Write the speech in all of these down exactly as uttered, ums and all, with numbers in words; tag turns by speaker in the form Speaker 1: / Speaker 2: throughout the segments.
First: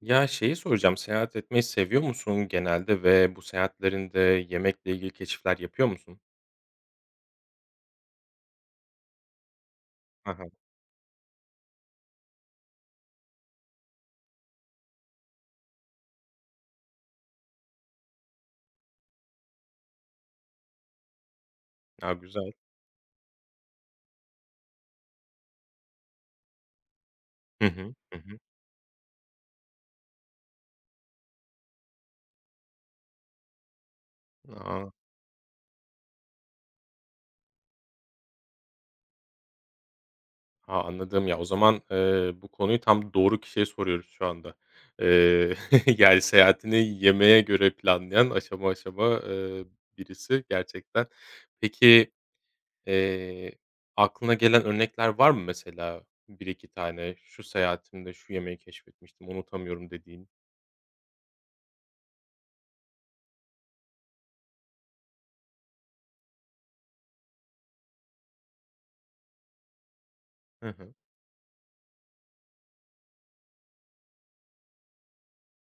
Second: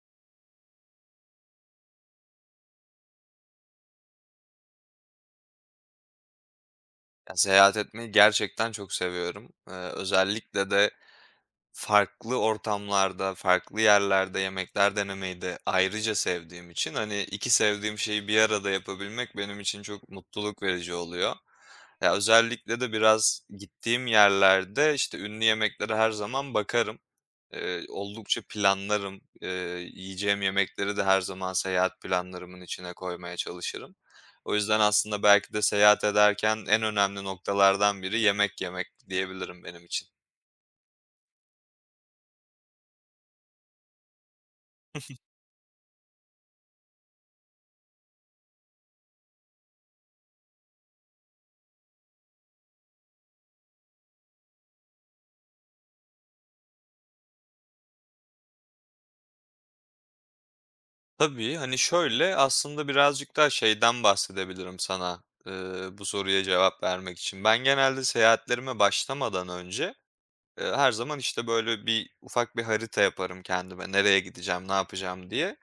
Speaker 1: Ya, şeyi soracağım, seyahat etmeyi seviyor musun genelde ve bu seyahatlerinde yemekle ilgili keşifler yapıyor musun?
Speaker 2: Ya, seyahat etmeyi gerçekten çok seviyorum. Eee,
Speaker 1: Aha, hı.
Speaker 2: özellikle de farklı ortamlarda, farklı yerlerde yemekler denemeyi de ayrıca sevdiğim için, hani, iki sevdiğim şeyi bir arada yapabilmek benim için çok mutluluk verici oluyor. Ya,
Speaker 1: Güzel.
Speaker 2: özellikle de biraz gittiğim yerlerde, işte, ünlü yemeklere her zaman bakarım.
Speaker 1: Hı
Speaker 2: Eee,
Speaker 1: hı. Hı hı.
Speaker 2: oldukça planlarım. Eee, yiyeceğim yemekleri de her zaman seyahat planlarımın içine koymaya çalışırım. O yüzden
Speaker 1: A!
Speaker 2: aslında belki de seyahat ederken en önemli noktalardan biri yemek yemek diyebilirim benim için.
Speaker 1: A, anladım. Ya, o zaman, eee, bu konuyu tam doğru kişiye soruyoruz şu anda. Eee, yani, seyahatini yemeğe göre planlayan aşama aşama, eee, birisi gerçekten. Peki, eee, aklına gelen örnekler var mı mesela? Bir iki tane, "Şu seyahatimde şu yemeği keşfetmiştim, unutamıyorum." dediğin?
Speaker 2: Tabii, hani, şöyle, aslında birazcık daha şeyden bahsedebilirim sana, eee, bu soruya cevap vermek için. Ben genelde seyahatlerime başlamadan önce Eee,
Speaker 1: Hı
Speaker 2: her
Speaker 1: hı.
Speaker 2: zaman, işte, böyle, bir ufak bir harita yaparım kendime, nereye gideceğim, ne yapacağım diye.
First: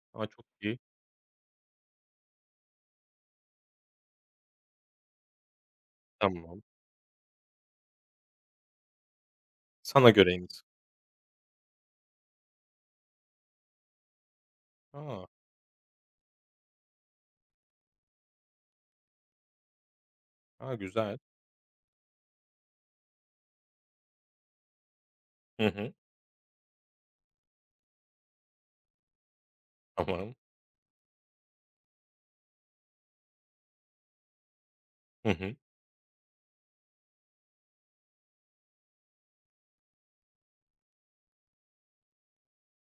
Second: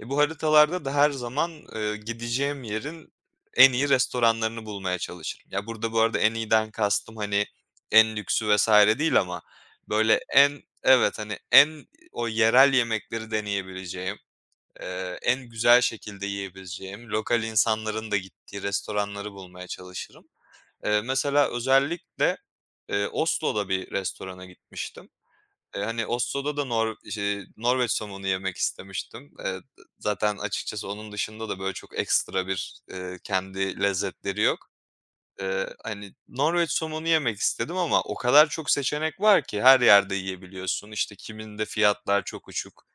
Speaker 2: E, bu
Speaker 1: A, çok iyi.
Speaker 2: haritalarda da her zaman, eee, gideceğim yerin en iyi restoranlarını bulmaya çalışırım. Ya, burada bu arada en
Speaker 1: Tamam.
Speaker 2: iyiden kastım, hani, en lüksü vesaire değil ama
Speaker 1: Sana
Speaker 2: böyle
Speaker 1: göreymiş.
Speaker 2: en Evet, hani, en o yerel yemekleri deneyebileceğim, eee,
Speaker 1: A!
Speaker 2: en güzel şekilde yiyebileceğim, lokal insanların da gittiği restoranları bulmaya çalışırım.
Speaker 1: A,
Speaker 2: Eee,
Speaker 1: güzel.
Speaker 2: mesela özellikle, eee, Oslo'da bir restorana gitmiştim.
Speaker 1: Hı
Speaker 2: Eee,
Speaker 1: hı.
Speaker 2: hani, Oslo'da da Nor şey, Norveç somonu yemek istemiştim. Eee,
Speaker 1: Tamam.
Speaker 2: zaten açıkçası onun dışında da, böyle, çok ekstra bir, eee, kendi lezzetleri yok.
Speaker 1: Hı hı.
Speaker 2: Eee, hani, Norveç somonu yemek istedim ama o kadar çok seçenek var ki her yerde yiyebiliyorsun. İşte, kiminde fiyatlar çok uçuk.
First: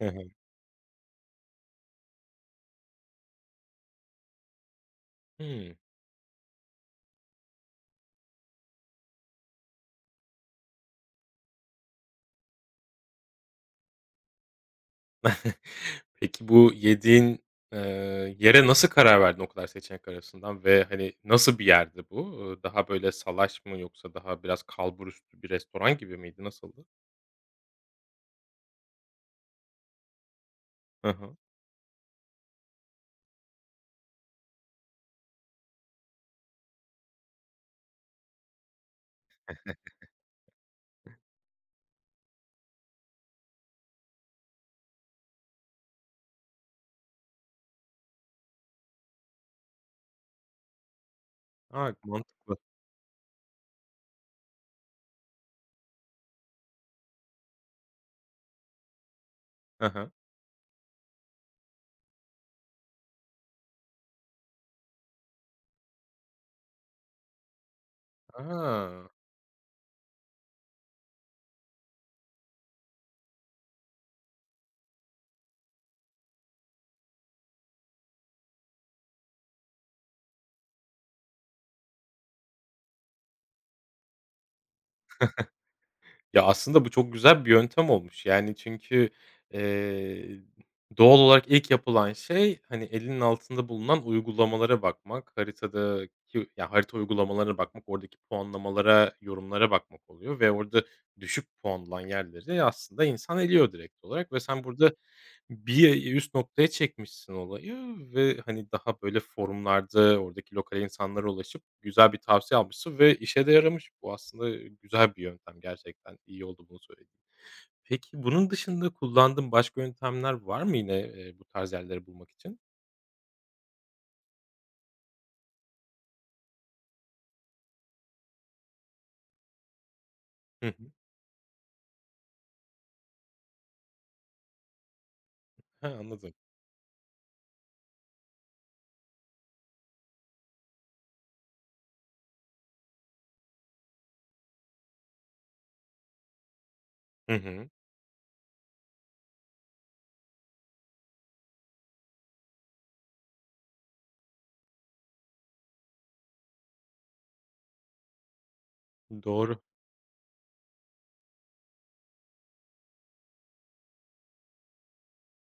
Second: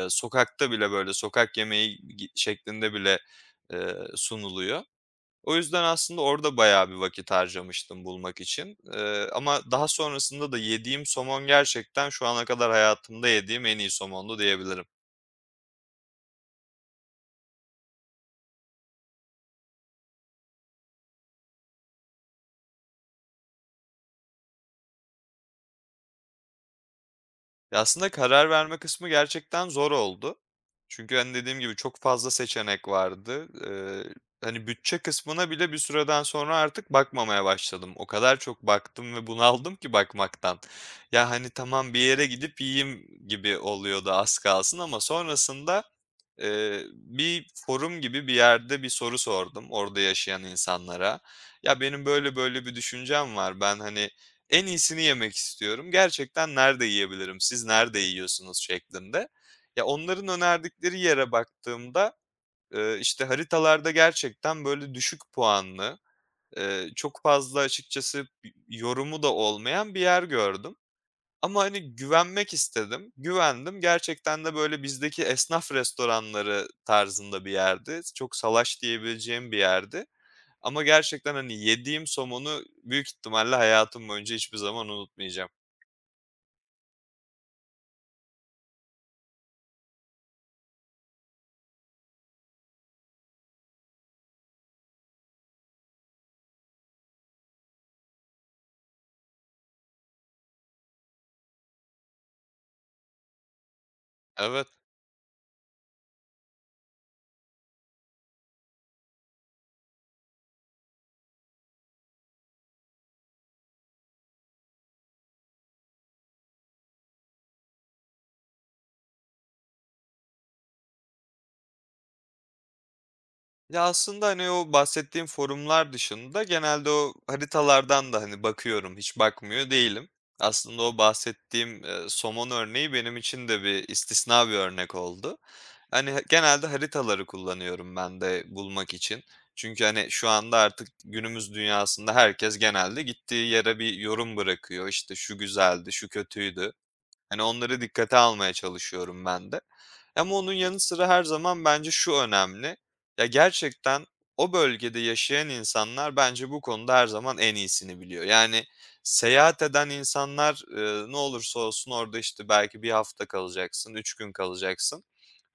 Speaker 1: Hı hı.
Speaker 2: sokakta bile, böyle, sokak yemeği gi şeklinde bile, eee, sunuluyor. O
Speaker 1: Hımm.
Speaker 2: yüzden aslında orada bayağı bir vakit harcamıştım bulmak için. Eee, ama daha sonrasında da yediğim somon gerçekten şu ana kadar hayatımda yediğim en iyi somondu diyebilirim.
Speaker 1: Peki bu yediğin, eee, yere nasıl karar verdin o kadar seçenek arasından ve, hani, nasıl bir yerdi bu? Iıı, daha böyle salaş mı yoksa daha biraz kalburüstü bir restoran gibi miydi? Nasıldı?
Speaker 2: Ya, aslında karar verme kısmı gerçekten zor oldu.
Speaker 1: Hı
Speaker 2: Çünkü, hani,
Speaker 1: hı.
Speaker 2: dediğim gibi çok fazla seçenek vardı. Eee, hani, bütçe kısmına bile bir süreden sonra artık bakmamaya başladım. O kadar çok baktım ve bunaldım ki bakmaktan. Ya, hani, tamam bir yere gidip yiyeyim gibi oluyordu az kalsın ama sonrasında Eee, bir forum gibi bir yerde bir soru sordum orada yaşayan insanlara. Ya,
Speaker 1: A,
Speaker 2: benim böyle
Speaker 1: mantıklı.
Speaker 2: böyle bir düşüncem var. Ben, hani, en iyisini yemek istiyorum. Gerçekten nerede yiyebilirim, siz nerede yiyorsunuz şeklinde. Ya,
Speaker 1: Hı hı.
Speaker 2: onların önerdikleri yere baktığımda, eee, işte, haritalarda gerçekten böyle düşük puanlı, eee, çok fazla açıkçası
Speaker 1: A!
Speaker 2: yorumu da olmayan bir yer gördüm. Ama, hani, güvenmek istedim. Güvendim. Gerçekten de, böyle, bizdeki esnaf restoranları tarzında bir yerdi. Çok salaş diyebileceğim bir yerdi ama gerçekten, hani, yediğim somonu büyük ihtimalle hayatım boyunca hiçbir zaman unutmayacağım.
Speaker 1: Ya, aslında bu çok güzel bir yöntem olmuş. Yani, çünkü, eee, doğal olarak ilk yapılan şey, hani, elinin altında bulunan uygulamalara bakmak, haritadaki ya, harita uygulamalarına bakmak, oradaki puanlamalara, yorumlara bakmak oluyor ve orada düşük puanlanan yerleri aslında insan eliyor direkt olarak ve sen
Speaker 2: Evet.
Speaker 1: burada bir üst noktaya çekmişsin olayı ve, hani, daha böyle forumlarda oradaki lokal insanlara ulaşıp güzel bir tavsiye almışsın ve işe de yaramış. Bu aslında güzel bir yöntem gerçekten. İyi oldu bunu söylediğin. Peki bunun dışında kullandığın başka yöntemler var mı yine, eee, bu tarz yerleri bulmak için?
Speaker 2: Ya, aslında, hani, o bahsettiğim forumlar dışında genelde o haritalardan da, hani, bakıyorum, hiç bakmıyor değilim.
Speaker 1: Hı hı.
Speaker 2: Aslında o bahsettiğim, eee, somon örneği benim için de bir istisna bir örnek oldu.
Speaker 1: He,
Speaker 2: Hani, ha
Speaker 1: anladım.
Speaker 2: genelde haritaları kullanıyorum ben de bulmak için. Çünkü, hani, şu anda artık günümüz dünyasında herkes genelde gittiği yere bir yorum bırakıyor. İşte, "Şu güzeldi, şu kötüydü."
Speaker 1: Hı
Speaker 2: Hani,
Speaker 1: hı.
Speaker 2: onları dikkate almaya çalışıyorum ben de. Ama onun yanı sıra her zaman bence şu önemli: Ya, gerçekten o bölgede yaşayan insanlar bence bu konuda her zaman en iyisini biliyor. Yani,
Speaker 1: Doğru.
Speaker 2: seyahat eden insanlar, eee, ne olursa olsun orada, işte, belki bir hafta kalacaksın, üç gün kalacaksın.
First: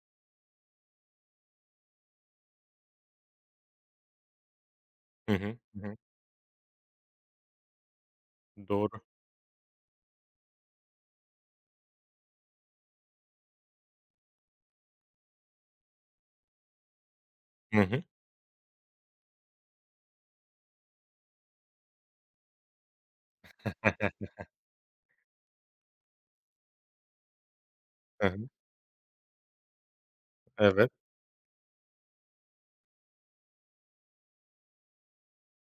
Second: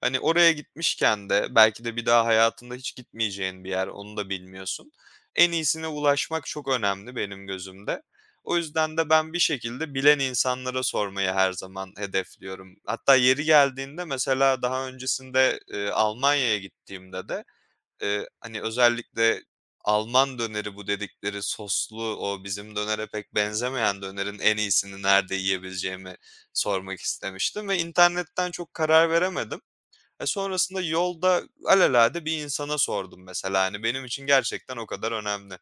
Speaker 2: Hani, oraya gitmişken de belki de bir daha hayatında hiç gitmeyeceğin bir yer, onu da bilmiyorsun.
Speaker 1: Hı hı.
Speaker 2: En iyisine
Speaker 1: Hı hı.
Speaker 2: ulaşmak çok önemli benim gözümde. O yüzden
Speaker 1: Doğru.
Speaker 2: de ben bir şekilde bilen insanlara sormayı her zaman hedefliyorum. Hatta yeri geldiğinde mesela daha öncesinde, eee, Almanya'ya gittiğimde de,
Speaker 1: Hı hı.
Speaker 2: eee, hani, özellikle Alman döneri bu dedikleri soslu, o bizim dönere pek benzemeyen dönerin en iyisini nerede yiyebileceğimi sormak istemiştim ve
Speaker 1: Hı hı.
Speaker 2: internetten çok karar veremedim. E, sonrasında
Speaker 1: Evet.
Speaker 2: yolda alelade bir insana sordum mesela, hani, benim için gerçekten o kadar önemli.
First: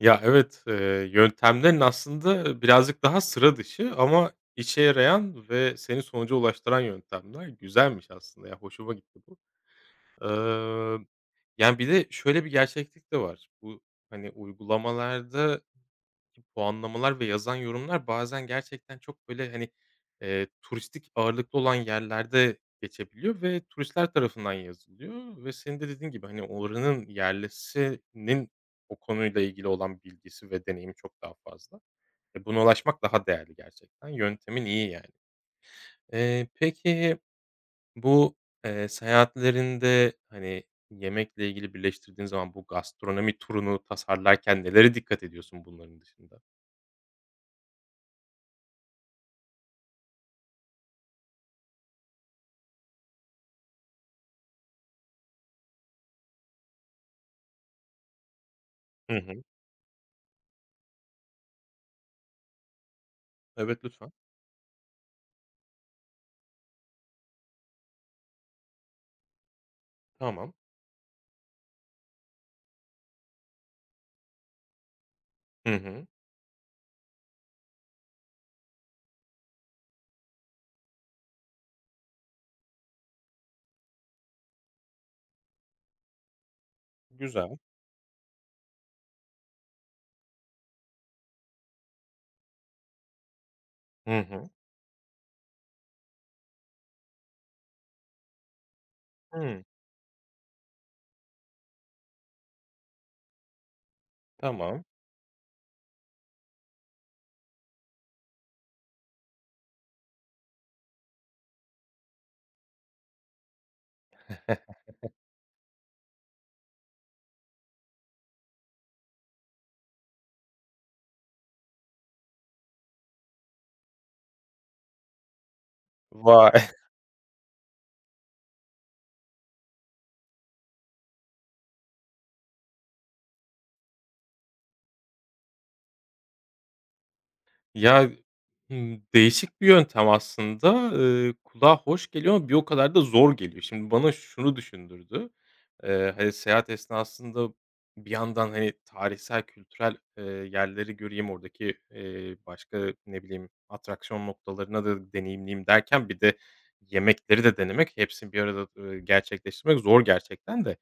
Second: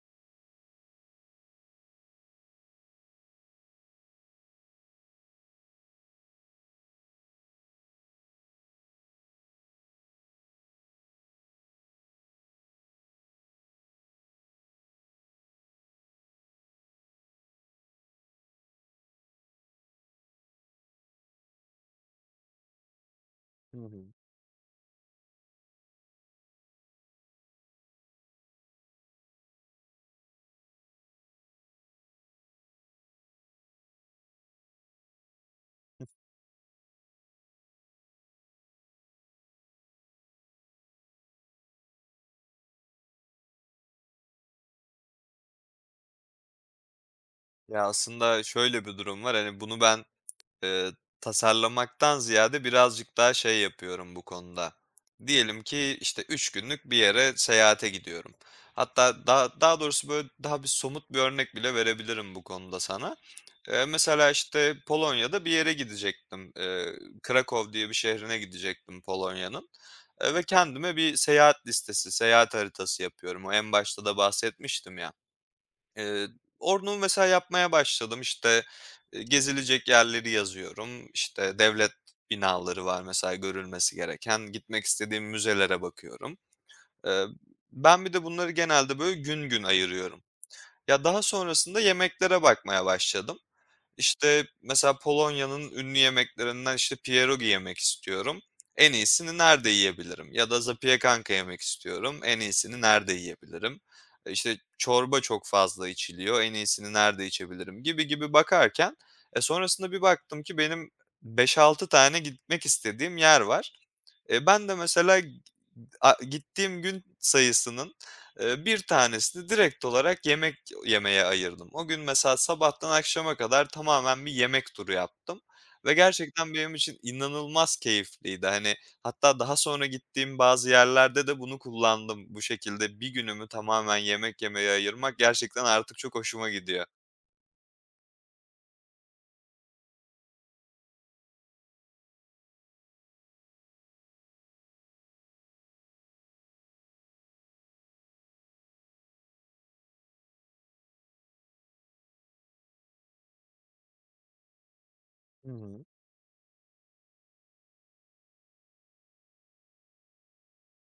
Speaker 1: Ya, evet, eee, yöntemlerin aslında birazcık daha sıra dışı ama işe yarayan ve seni sonuca ulaştıran yöntemler. Güzelmiş aslında ya, hoşuma gitti bu. Emm, yani, bir de şöyle bir gerçeklik de var. Bu, hani, uygulamalarda puanlamalar ve yazan yorumlar bazen gerçekten çok, böyle, hani, eee, turistik ağırlıklı olan yerlerde geçebiliyor ve
Speaker 2: Hı hı.
Speaker 1: turistler tarafından yazılıyor ve senin de dediğin gibi, hani, oranın yerlisinin o konuyla ilgili olan bilgisi ve deneyimi çok daha fazla. E, buna ulaşmak daha değerli gerçekten. Yöntemin iyi yani. Eee, peki bu, eee, seyahatlerinde, hani, yemekle ilgili birleştirdiğin zaman bu gastronomi turunu tasarlarken nelere dikkat ediyorsun bunların dışında?
Speaker 2: Ya, aslında şöyle bir durum var, hani, bunu ben Eee, tasarlamaktan ziyade birazcık daha şey yapıyorum bu konuda. Diyelim ki, işte, üç günlük bir yere seyahate gidiyorum.
Speaker 1: Hı
Speaker 2: Hatta
Speaker 1: hı.
Speaker 2: daha daha doğrusu, böyle, daha bir somut bir örnek bile verebilirim bu konuda sana.
Speaker 1: Evet,
Speaker 2: Eee,
Speaker 1: lütfen.
Speaker 2: mesela, işte, Polonya'da bir yere gidecektim. Eee, Krakow diye bir şehrine gidecektim Polonya'nın, eee, ve
Speaker 1: Tamam.
Speaker 2: kendime bir seyahat listesi, seyahat haritası yapıyorum. O en başta da bahsetmiştim ya.
Speaker 1: Hı hı.
Speaker 2: Eee, onu mesela yapmaya başladım. İşte, eee, gezilecek yerleri yazıyorum. İşte, devlet binaları var mesela görülmesi gereken. Gitmek istediğim müzelere bakıyorum. Eee,
Speaker 1: Güzel.
Speaker 2: ben bir de bunları genelde böyle gün gün ayırıyorum. Ya, daha sonrasında yemeklere bakmaya başladım.
Speaker 1: Hı
Speaker 2: İşte,
Speaker 1: hı.
Speaker 2: mesela Polonya'nın ünlü yemeklerinden, işte, pierogi yemek istiyorum. En iyisini
Speaker 1: Hıı.
Speaker 2: nerede yiyebilirim? Ya da zapiekanka yemek istiyorum. En iyisini nerede yiyebilirim? E, işte,
Speaker 1: Tamam.
Speaker 2: çorba çok fazla içiliyor. En iyisini nerede içebilirim? Gibi gibi bakarken, e, sonrasında bir baktım ki benim beş altı tane gitmek istediğim yer var. Eee, ben de mesela a gittiğim gün sayısının, eee, bir tanesini direkt olarak yemek yemeye ayırdım. O gün mesela sabahtan akşama kadar tamamen bir yemek turu yaptım ve gerçekten
Speaker 1: Vay!
Speaker 2: benim için inanılmaz keyifliydi. Hani, hatta daha sonra gittiğim bazı yerlerde de bunu kullandım. Bu şekilde bir günümü tamamen yemek yemeye ayırmak gerçekten artık çok hoşuma gidiyor.
Speaker 1: Ya, hımm, değişik bir yöntem aslında. Eee, kulağa hoş geliyor ama bir o kadar da zor geliyor. Şimdi bana şunu düşündürdü: Eee, hani, seyahat esnasında bir yandan, hani, tarihsel, kültürel, eee, yerleri göreyim, oradaki, eee, başka, ne bileyim, atraksiyon noktalarına da
Speaker 2: Hı
Speaker 1: deneyimleyeyim
Speaker 2: hı.
Speaker 1: derken bir de yemekleri de denemek, hepsini bir arada, eee, gerçekleştirmek zor gerçekten de.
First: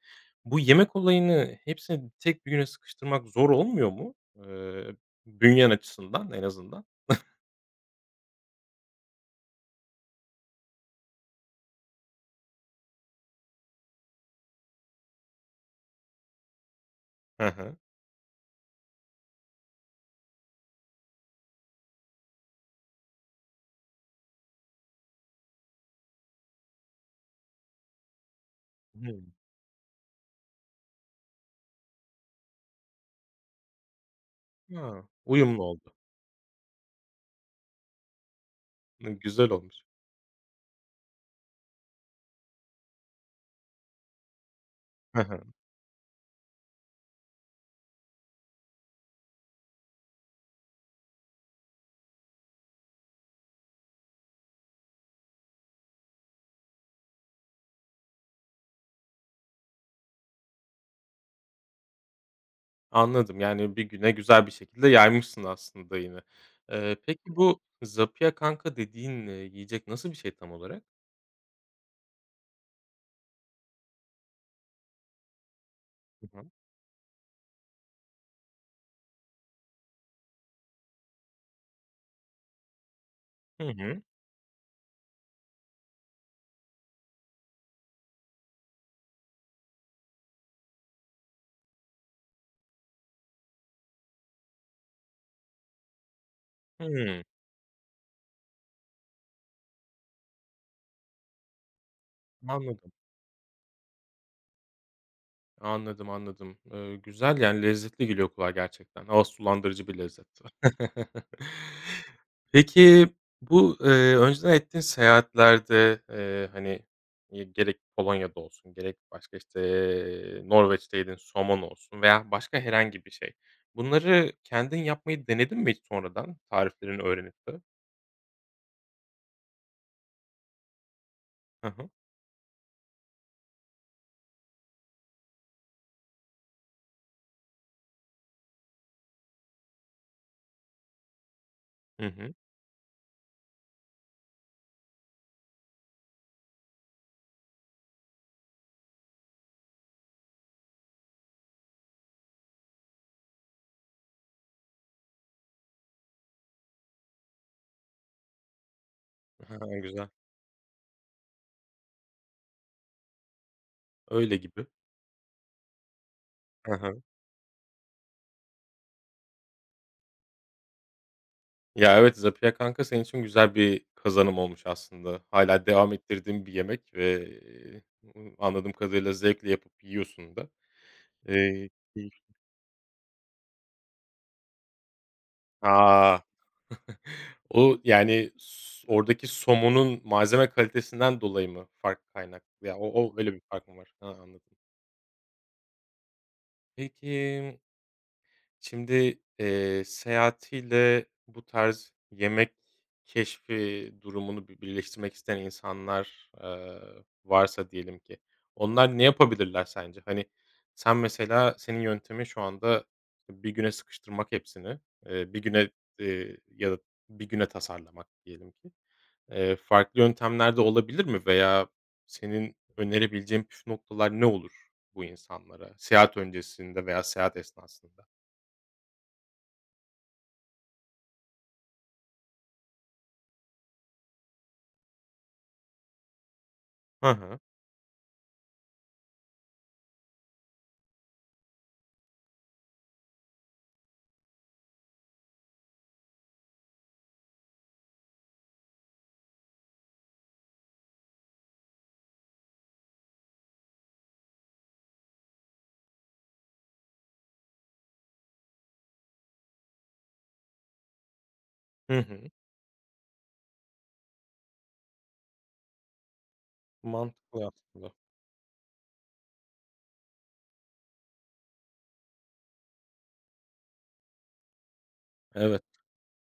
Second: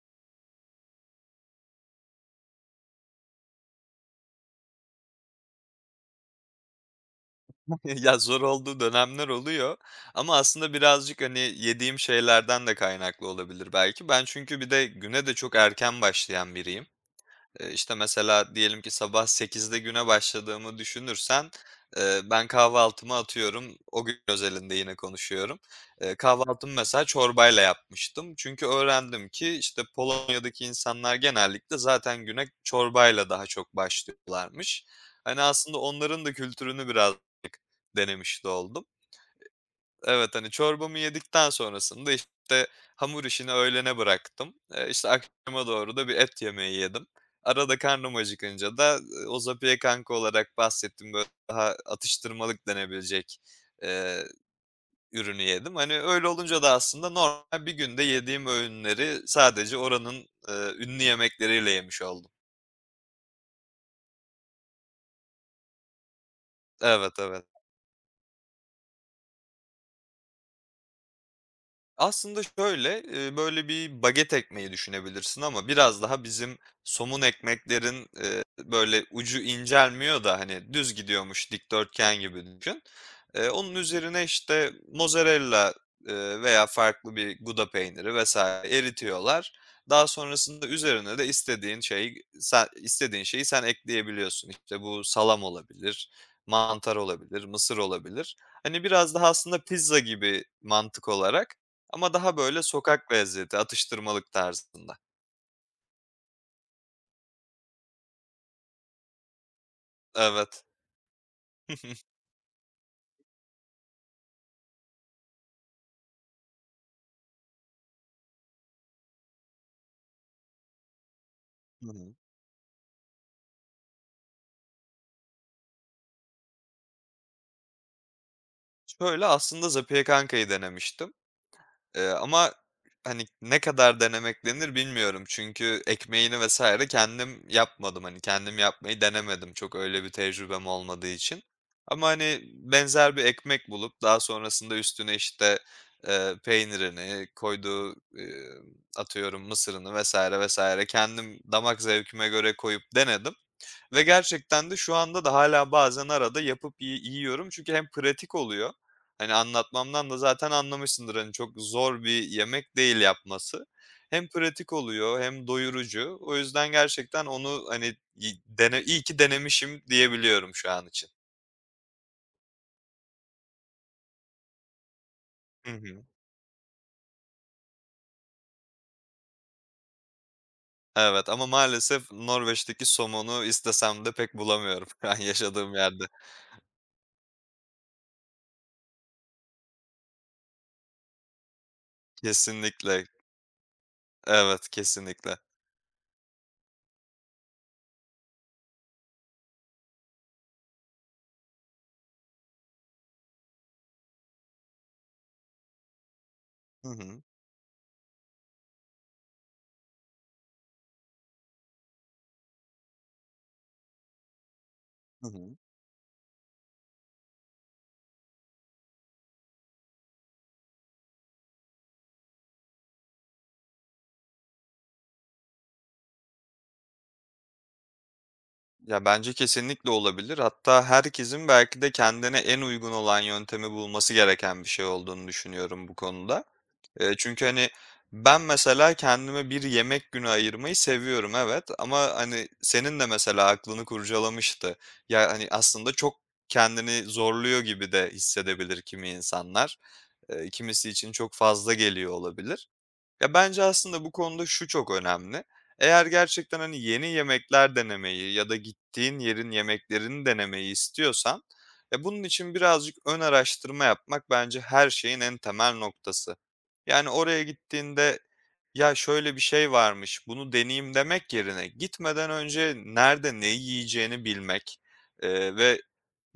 Speaker 1: Bu yemek olayını hepsini tek bir güne sıkıştırmak zor olmuyor mu? Eee, bünyen açısından en azından.
Speaker 2: Ya, zor olduğu dönemler oluyor ama aslında birazcık, hani, yediğim şeylerden de kaynaklı olabilir belki. Ben çünkü bir de güne de çok erken başlayan biriyim.
Speaker 1: He he.
Speaker 2: Eee, işte, mesela diyelim ki sabah sekizde güne başladığımı düşünürsen, eee, ben kahvaltımı atıyorum, o gün özelinde yine konuşuyorum. Eee, kahvaltımı mesela çorbayla yapmıştım. Çünkü öğrendim
Speaker 1: Hımm.
Speaker 2: ki, işte, Polonya'daki insanlar genellikle zaten güne çorbayla daha çok başlıyorlarmış.
Speaker 1: Ha,
Speaker 2: Hani,
Speaker 1: uyumlu
Speaker 2: aslında
Speaker 1: oldu.
Speaker 2: onların da kültürünü biraz denemiş de oldum.
Speaker 1: Iıı, güzel olmuş.
Speaker 2: Evet, hani, çorbamı yedikten sonrasında, işte, hamur işini öğlene bıraktım. Eee, işte,
Speaker 1: He he.
Speaker 2: akşama doğru da bir et yemeği yedim. Arada karnım acıkınca da, eee, o zapiyekankı olarak bahsettiğim, böyle, daha atıştırmalık denebilecek, eee, ürünü yedim. Hani, öyle olunca da aslında normal bir günde yediğim öğünleri sadece oranın, eee, ünlü yemekleriyle yemiş oldum.
Speaker 1: Anladım. Yani, bir güne güzel bir şekilde yaymışsın aslında yine. Eee,
Speaker 2: Evet,
Speaker 1: peki
Speaker 2: evet.
Speaker 1: bu Zapia kanka dediğin, eee, yiyecek nasıl bir şey tam olarak?
Speaker 2: Aslında şöyle, eee, böyle bir baget ekmeği düşünebilirsin ama biraz daha
Speaker 1: Hı hı.
Speaker 2: bizim somun ekmeklerin, eee, böyle ucu incelmiyor da hani düz gidiyormuş dikdörtgen gibi düşün. Eee,
Speaker 1: Hı
Speaker 2: onun
Speaker 1: hı.
Speaker 2: üzerine işte mozzarella, eee, veya farklı bir Gouda peyniri vesaire eritiyorlar. Daha sonrasında üzerine de istediğin şeyi sen istediğin şeyi sen ekleyebiliyorsun. İşte bu salam olabilir, mantar
Speaker 1: Hımm.
Speaker 2: olabilir, mısır olabilir. Hani biraz daha aslında pizza gibi mantık olarak ama daha böyle
Speaker 1: Anladım.
Speaker 2: sokak lezzeti, atıştırmalık tarzında.
Speaker 1: Anladım, anladım. Eee, güzel, yani, lezzetli geliyor kulağa gerçekten. Ağız sulandırıcı bir lezzet.
Speaker 2: Evet.
Speaker 1: Peki, bu, eee, önceden ettiğin seyahatlerde, eee, hani, eee, gerek Polonya'da olsun, gerek başka, işte, eee, Norveç'teydin, somon
Speaker 2: Hı
Speaker 1: olsun
Speaker 2: hı.
Speaker 1: veya başka herhangi bir şey. Bunları kendin yapmayı denedin mi hiç sonradan tariflerini öğrenip de?
Speaker 2: Şöyle, aslında Zapiye kankayı denemiştim,
Speaker 1: Hı hı.
Speaker 2: eee, ama hani ne kadar denemek denir bilmiyorum. Çünkü ekmeğini vesaire kendim yapmadım. Hani kendim yapmayı denemedim. Çok öyle bir tecrübem olmadığı için.
Speaker 1: Hı
Speaker 2: Ama
Speaker 1: hı.
Speaker 2: hani benzer bir ekmek bulup daha sonrasında üstüne işte, eee, peynirini, koyduğu, eee, atıyorum mısırını vesaire vesaire kendim damak zevkime göre koyup denedim. Ve gerçekten de şu anda da hala bazen arada yapıp yi yiyorum çünkü hem pratik oluyor, hani,
Speaker 1: Ha,
Speaker 2: anlatmamdan
Speaker 1: güzel.
Speaker 2: da zaten anlamışsındır, hani, çok zor bir yemek değil yapması. Hem
Speaker 1: Öyle gibi.
Speaker 2: pratik oluyor hem doyurucu. O yüzden
Speaker 1: Hı hı.
Speaker 2: gerçekten onu, hani, yi dene iyi ki denemişim diyebiliyorum şu an için.
Speaker 1: Ya, evet, Zapiya kanka senin için güzel bir kazanım olmuş aslında. Hala
Speaker 2: Hı
Speaker 1: devam
Speaker 2: hı.
Speaker 1: ettirdiğin bir yemek ve, eee, anladığım kadarıyla zevkle yapıp yiyorsun da.
Speaker 2: Evet ama
Speaker 1: Eee,
Speaker 2: maalesef
Speaker 1: keyif
Speaker 2: Norveç'teki somonu istesem de pek bulamıyorum şu an yaşadığım yerde.
Speaker 1: A! O, yani, s oradaki somonun malzeme kalitesinden dolayı mı fark kaynak ya, o
Speaker 2: Kesinlikle.
Speaker 1: o öyle bir fark mı var? Ha, anladım.
Speaker 2: Evet, kesinlikle.
Speaker 1: Peki, şimdi, eee, seyahatiyle bu tarz yemek keşfi durumunu bi birleştirmek isteyen insanlar, eee,
Speaker 2: Hı hı.
Speaker 1: varsa diyelim ki, onlar ne yapabilirler sence? Hani, sen mesela senin yöntemin şu anda bir güne sıkıştırmak hepsini,
Speaker 2: Hı
Speaker 1: eee, bir
Speaker 2: hı.
Speaker 1: güne, eee, ya da bir güne tasarlamak diyelim ki. Eee, farklı yöntemler de olabilir mi veya senin önerebileceğin püf noktalar ne olur bu insanlara seyahat öncesinde veya seyahat esnasında?
Speaker 2: Ya, bence kesinlikle olabilir. Hatta herkesin belki de kendine en uygun olan yöntemi bulması gereken bir şey olduğunu düşünüyorum bu konuda.
Speaker 1: Hı
Speaker 2: Eee,
Speaker 1: hı.
Speaker 2: çünkü, hani, ben mesela kendime bir yemek günü ayırmayı seviyorum, evet ama, hani, senin de mesela aklını kurcalamıştı. Ya, hani, aslında çok kendini zorluyor gibi de hissedebilir kimi insanlar. Eee, kimisi için çok fazla geliyor olabilir. Ya, bence aslında bu konuda şu çok önemli: Eğer gerçekten, hani, yeni yemekler denemeyi ya da gittiğin yerin yemeklerini denemeyi istiyorsan,
Speaker 1: Hı
Speaker 2: ya,
Speaker 1: hı.
Speaker 2: bunun için birazcık ön araştırma yapmak bence her şeyin en temel noktası. Yani, oraya
Speaker 1: Mantıklı aslında.
Speaker 2: gittiğinde, "Ya, şöyle bir şey varmış, bunu deneyeyim." demek yerine gitmeden önce nerede ne yiyeceğini bilmek, eee,
Speaker 1: Evet.
Speaker 2: ve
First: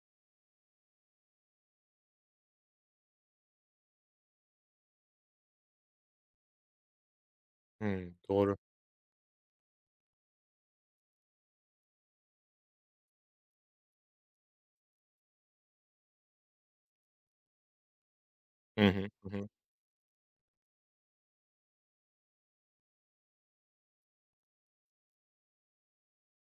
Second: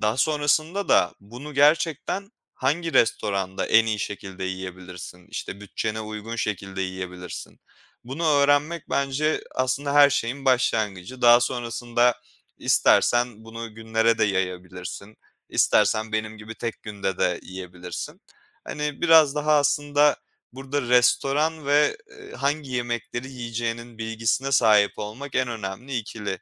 Speaker 2: daha sonrasında da bunu gerçekten hangi restoranda en iyi şekilde yiyebilirsin, işte, bütçene uygun şekilde yiyebilirsin?
Speaker 1: Hımm,
Speaker 2: Bunu
Speaker 1: doğru.
Speaker 2: öğrenmek bence aslında her şeyin başlangıcı. Daha sonrasında istersen bunu günlere de yayabilirsin. İstersen benim gibi tek günde de yiyebilirsin.
Speaker 1: Hı
Speaker 2: Hani,
Speaker 1: hı. Hı
Speaker 2: biraz
Speaker 1: hı.
Speaker 2: daha aslında burada restoran ve, eee, hangi yemekleri yiyeceğinin bilgisine sahip olmak en önemli ikili.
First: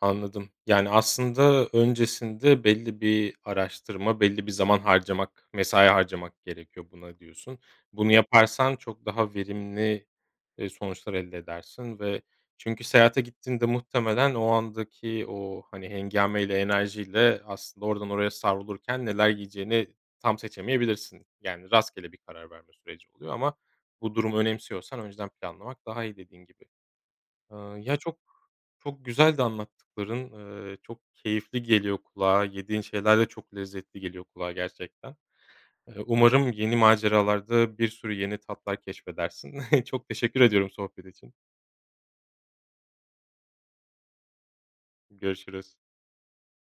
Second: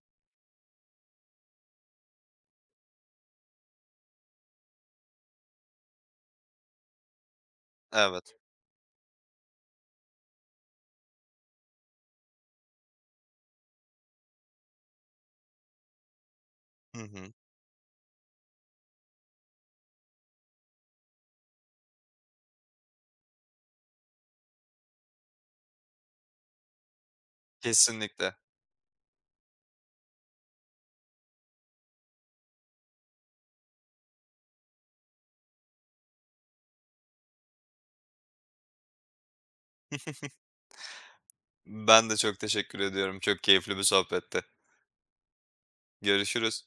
Speaker 1: Anladım. Yani, aslında öncesinde belli bir araştırma, belli bir zaman harcamak, mesai harcamak gerekiyor buna diyorsun. Bunu
Speaker 2: Evet.
Speaker 1: yaparsan çok daha verimli, eee, sonuçlar elde edersin ve çünkü seyahate gittiğinde muhtemelen o andaki o, hani, hengameyle,
Speaker 2: Hı hı.
Speaker 1: enerjiyle aslında oradan oraya savrulurken neler yiyeceğini tam seçemeyebilirsin. Yani, rastgele bir karar verme süreci oluyor ama bu durumu önemsiyorsan önceden planlamak daha iyi dediğin gibi. Aaa, ya, çok
Speaker 2: Kesinlikle.
Speaker 1: çok güzeldi anlattıkların. Eee, çok keyifli geliyor kulağa. Yediğin şeyler de çok lezzetli geliyor kulağa gerçekten. Eee, umarım yeni maceralarda bir sürü yeni tatlar keşfedersin. Çok teşekkür ediyorum sohbet için.
Speaker 2: Ben de çok teşekkür ediyorum. Çok keyifli bir sohbetti.
Speaker 1: Görüşürüz.
Speaker 2: Görüşürüz.